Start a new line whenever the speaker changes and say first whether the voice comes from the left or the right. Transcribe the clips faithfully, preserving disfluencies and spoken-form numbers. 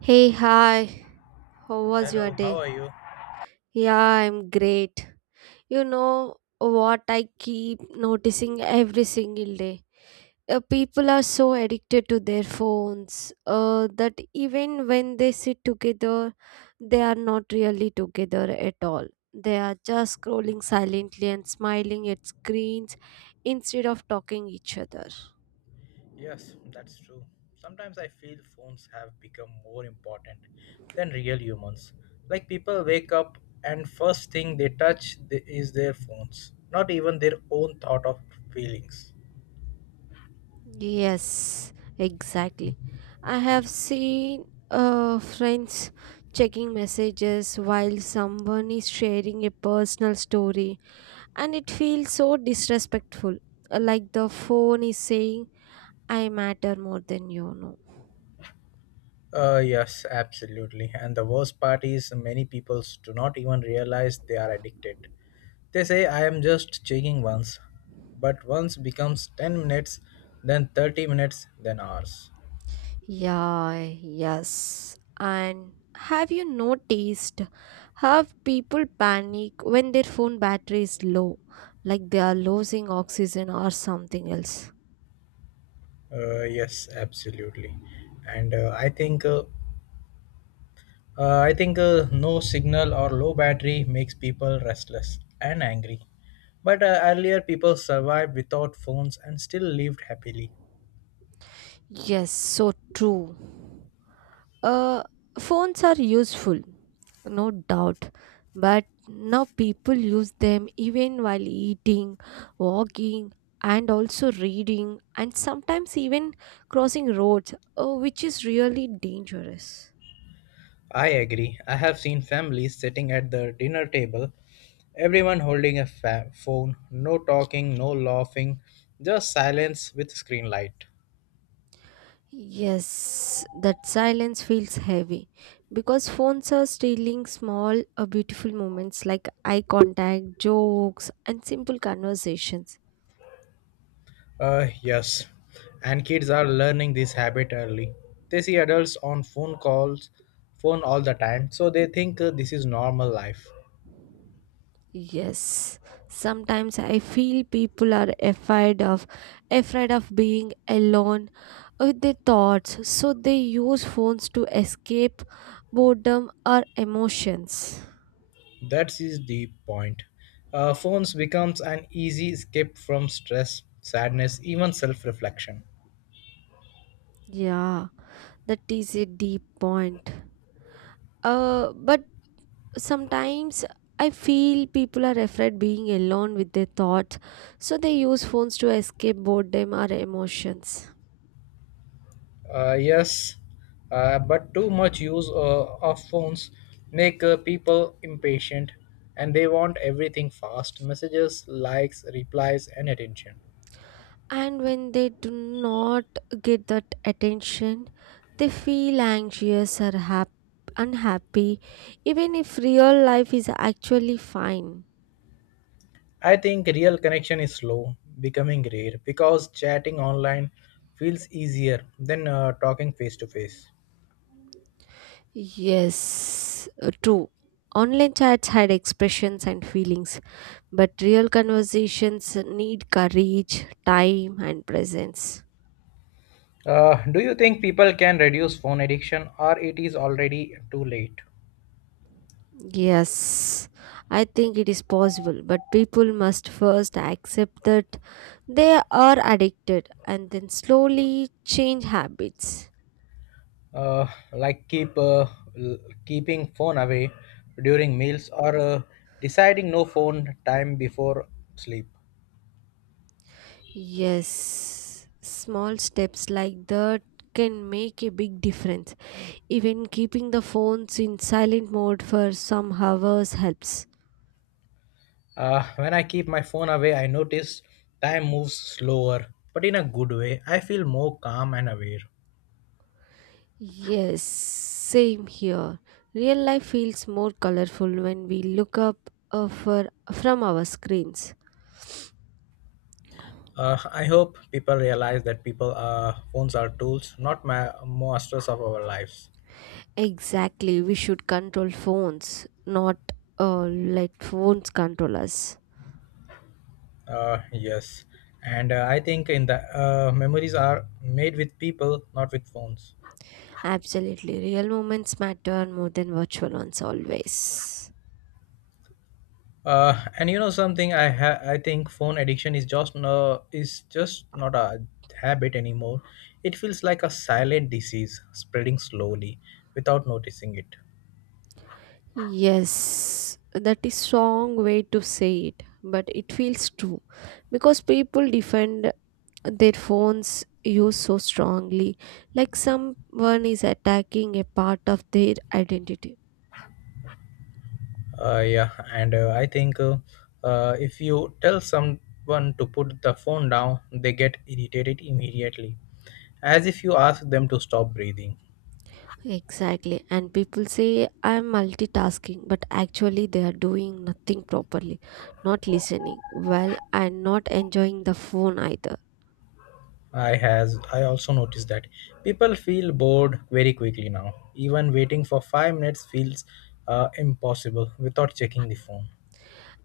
right: Hey, hi. How was your
left: Hello, how
right: day?
left: are you?
right: Yeah, I'm great. You know what I keep noticing every single day? Uh, people are so addicted to their phones uh, that even when they sit together, they are not really together at all. They are just scrolling silently and smiling at screens instead of talking each other.
left: Yes, that's true. Sometimes I feel phones have become more important than real humans. Like people wake up and first thing they touch th- is their phones, not even their own thought of feelings.
right: Yes, exactly. I have seen uh, friends checking messages while someone is sharing a personal story, and it feels so disrespectful. uh, Like the phone is saying, I matter more than you know.
left: Uh, yes, absolutely. And the worst part is many people do not even realize they are addicted. They say I am just checking once, but once becomes ten minutes, then thirty minutes, then hours.
right: Yeah, yes. And have you noticed how people panic when their phone battery is low, like they are losing oxygen or something else?
left: Uh, yes, absolutely. And uh, I think uh, uh, I think uh, no signal or low battery makes people restless and angry. But uh, earlier people survived without phones and still lived happily.
right: Yes, so true. Uh, Phones are useful, no doubt, but now people use them even while eating, walking, and also reading, and sometimes even crossing roads, uh, which is really dangerous.
left: I agree. I have seen families sitting at the dinner table, everyone holding a fa- phone, no talking, no laughing, just silence with screen light.
right: Yes, that silence feels heavy because phones are stealing small, uh, beautiful moments like eye contact, jokes, and simple conversations.
left: Uh, yes, and kids are learning this habit early. They see adults on phone calls, phone all the time, so they think uh, this is normal life.
right: Yes, sometimes I feel people are afraid of afraid of being alone with their thoughts, so they use phones to escape boredom or emotions.
left: That is the point. Uh, phones becomes an easy escape from stress, sadness, even self-reflection.
right: Yeah, that is a deep point. Uh, but sometimes I feel people are afraid being alone with their thoughts, so they use phones to escape boredom or emotions.
left: Uh, yes, uh, but too much use uh, of phones make uh, people impatient, and they want everything fast: messages, likes, replies, and attention.
right: And when they do not get that attention, they feel anxious or hap- unhappy, even if real life is actually fine.
left: I think real connection is slow, becoming rare, because chatting online feels easier than uh, talking face to face.
right: Yes, uh, true. Online chats had expressions and feelings, but real conversations need courage, time, and presence.
left: Uh, Do you think people can reduce phone addiction, or it is already too late?
right: Yes, I think it is possible, but people must first accept that they are addicted and then slowly change habits.
left: Uh, like keep uh, l- keeping phone away during meals, or uh, deciding no phone time before sleep.
right: Yes, small steps like that can make a big difference. Even keeping the phones in silent mode for some hours helps.
left: Uh, when I keep my phone away, I notice time moves slower, but in a good way. I feel more calm and aware.
right: Yes, same here. Real life feels more colorful when we look up uh, for, from our screens.
left: Uh, I hope people realize that people uh, phones are tools, not ma- masters of our lives.
right: Exactly, we should control phones, not uh, let phones control us.
left: Uh, yes, and uh, I think in the uh, memories are made with people, not with phones.
right: Absolutely. Real moments matter more than virtual ones always.
left: Uh, and you know something, I ha- I think phone addiction is just no is just not a habit anymore. It feels like a silent disease spreading slowly without noticing it.
right: Yes, that is strong way to say it, but it feels true because people defend their phones use so strongly, like someone is attacking a part of their identity.
left: Uh, yeah, and uh, I think uh, uh, if you tell someone to put the phone down, they get irritated immediately, as if you ask them to stop breathing.
right: Exactly, and people say I'm multitasking, but actually they are doing nothing properly, not listening well, and not enjoying the phone either.
left: I has I also noticed that people feel bored very quickly now. Even waiting for five minutes feels uh, impossible without checking the phone.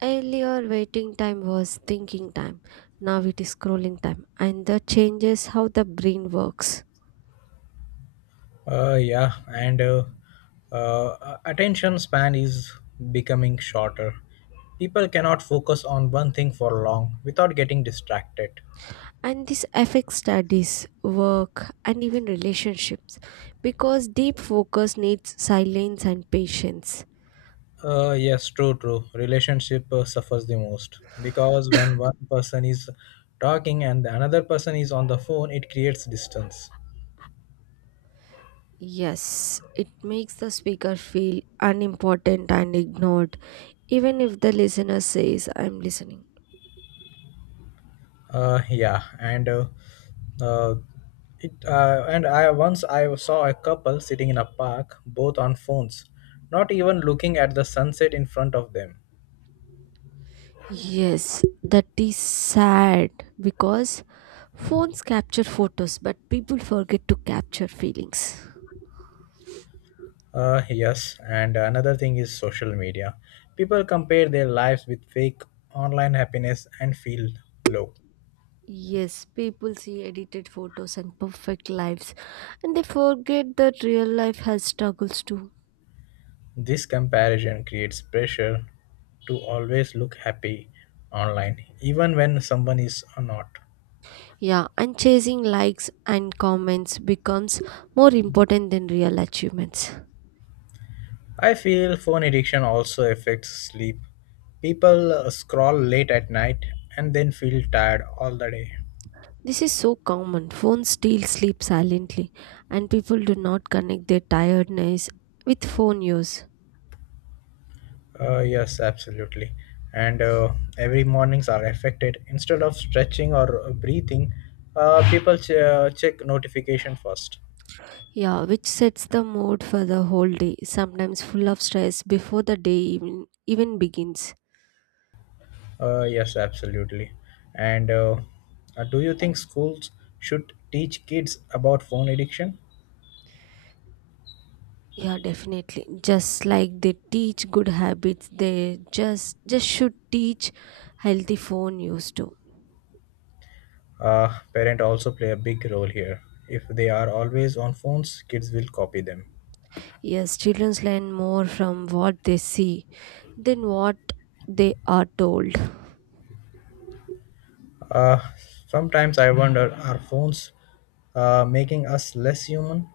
right: Earlier, waiting time was thinking time. Now it is scrolling time, and that changes how the brain works.
left: Uh, yeah, and uh, uh, attention span is becoming shorter. People cannot focus on one thing for long without getting distracted.
right: And this affects studies, work, and even relationships because deep focus needs silence and patience.
left: Uh, yes, True, true. Relationship uh, suffers the most because when one person is talking and the another person is on the phone, it creates distance.
right: Yes, it makes the speaker feel unimportant and ignored, even if the listener says, I'm listening.
left: Uh, yeah, and uh, uh, it uh, and I once I saw a couple sitting in a park, both on phones, not even looking at the sunset in front of them.
right: Yes, that is sad because phones capture photos, but people forget to capture feelings.
left: Uh, yes, and another thing is social media. People compare their lives with fake online happiness and feel low.
right: Yes, people see edited photos and perfect lives, and they forget that real life has struggles too.
left: This comparison creates pressure to always look happy online, even when someone is not.
right: Yeah, and chasing likes and comments becomes more important than real achievements.
left: I feel phone addiction also affects sleep. People uh, scroll late at night and then feel tired all the day.
right: This is so common. Phones still sleep silently, and people do not connect their tiredness with phone use.
left: Uh, yes, absolutely. And uh, every mornings are affected. Instead of stretching or uh, breathing, uh, people ch- uh, check notification first.
right: Yeah, which sets the mood for the whole day, sometimes full of stress before the day even, even begins.
left: Uh, yes, absolutely. And uh, uh, Do you think schools should teach kids about phone addiction?
right: Yeah, definitely. Just like they teach good habits, they just just should teach healthy phone use too.
left: Uh, parents also play a big role here. If they are always on phones, kids will copy them.
right: Yes, children learn more from what they see than what they are told.
left: Uh, Sometimes I wonder, are phones uh, making us less human?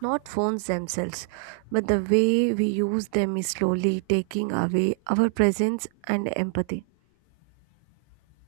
right: Not phones themselves, but the way we use them is slowly taking away our presence and empathy.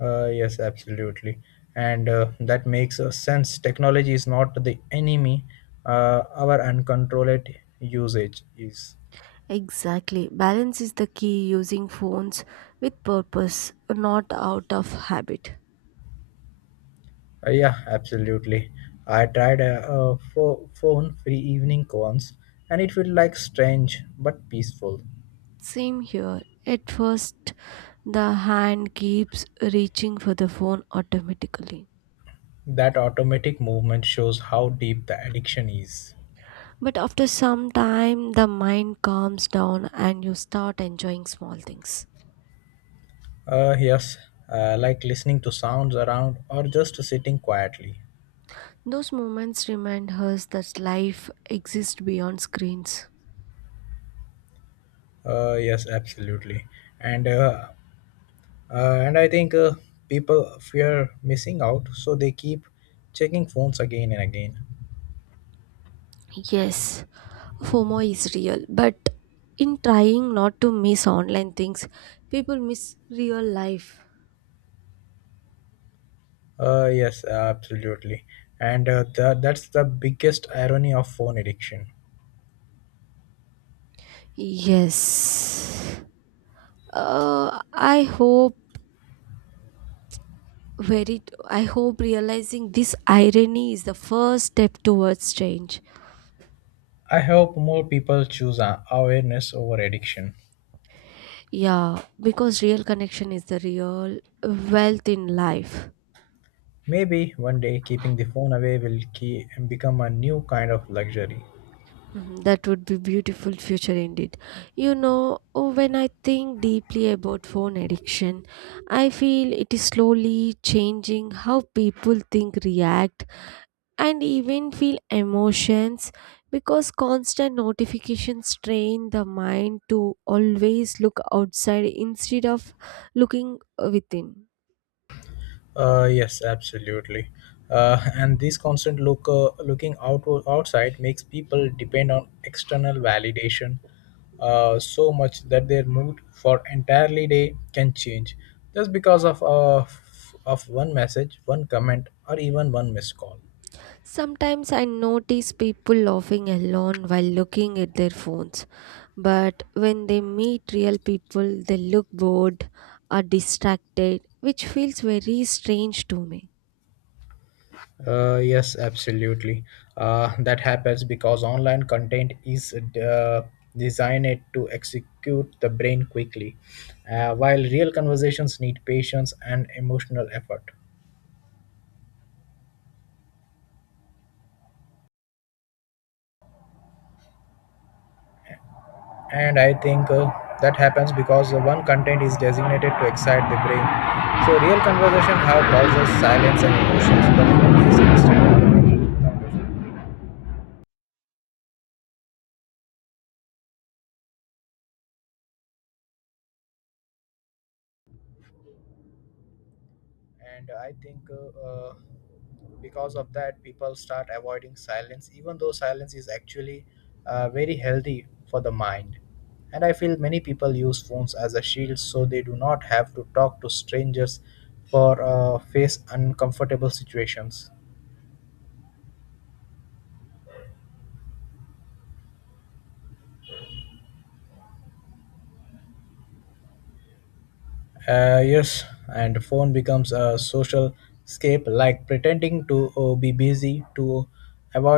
left: Uh, yes, absolutely. And uh, that makes uh, sense. Technology is not the enemy, uh, our uncontrolled usage is.
right: Exactly. Balance is the key using phones with purpose, not out of habit.
left: Uh, yeah, Absolutely. I tried a, a pho- phone-free evening once, and it felt like strange but peaceful.
right: Same here. At first, the hand keeps reaching for the phone automatically.
left: That automatic movement shows how deep the addiction is.
right: But after some time, the mind calms down and you start enjoying small things.
left: Uh, yes, uh, like listening to sounds around or just sitting quietly.
right: Those moments remind us that life exists beyond screens.
left: Uh, yes, absolutely. And uh, uh, and I think uh, people fear missing out, so they keep checking phones again and again.
right: Yes, FOMO is real, but in trying not to miss online things, people miss real life.
left: Uh, yes, absolutely. And uh, tha- that's the biggest irony of phone addiction.
right: Yes. Uh, I hope very I hope realizing this irony is the first step towards change.
left: I hope more people choose uh, awareness over addiction.
right: Yeah, because real connection is the real wealth in life.
left: Maybe one day keeping the phone away will key and become a new kind of luxury.
right: Mhm. That would be beautiful future indeed. You know, oh, when I think deeply about phone addiction, I feel it is slowly changing how people think, react, and even feel emotions because constant notifications train the mind to always look outside instead of looking within.
left: Uh, yes, absolutely. Uh, and this constant look uh, looking out outside makes people depend on external validation uh, so much that their mood for entirely day can change just because of uh, f- of one message, one comment, or even one missed call.
right: Sometimes I notice people laughing alone while looking at their phones, but when they meet real people, they look bored or distracted, which feels very strange to me.
left: Uh, yes, absolutely. Uh, that happens because online content is uh, designed to execute the brain quickly, uh, while real conversations need patience and emotional effort. And I think uh, that happens because the one content is designated to excite the brain. So real conversation have pauses, silence, and emotions, but food is instant. Dopamine. and i think uh, uh, because of that people start avoiding silence even though silence is actually uh, very healthy for the mind, and I feel many people use phones as a shield so they do not have to talk to strangers for uh, face uncomfortable situations. Uh, yes, and phone becomes a social escape, like pretending to uh, be busy to avoid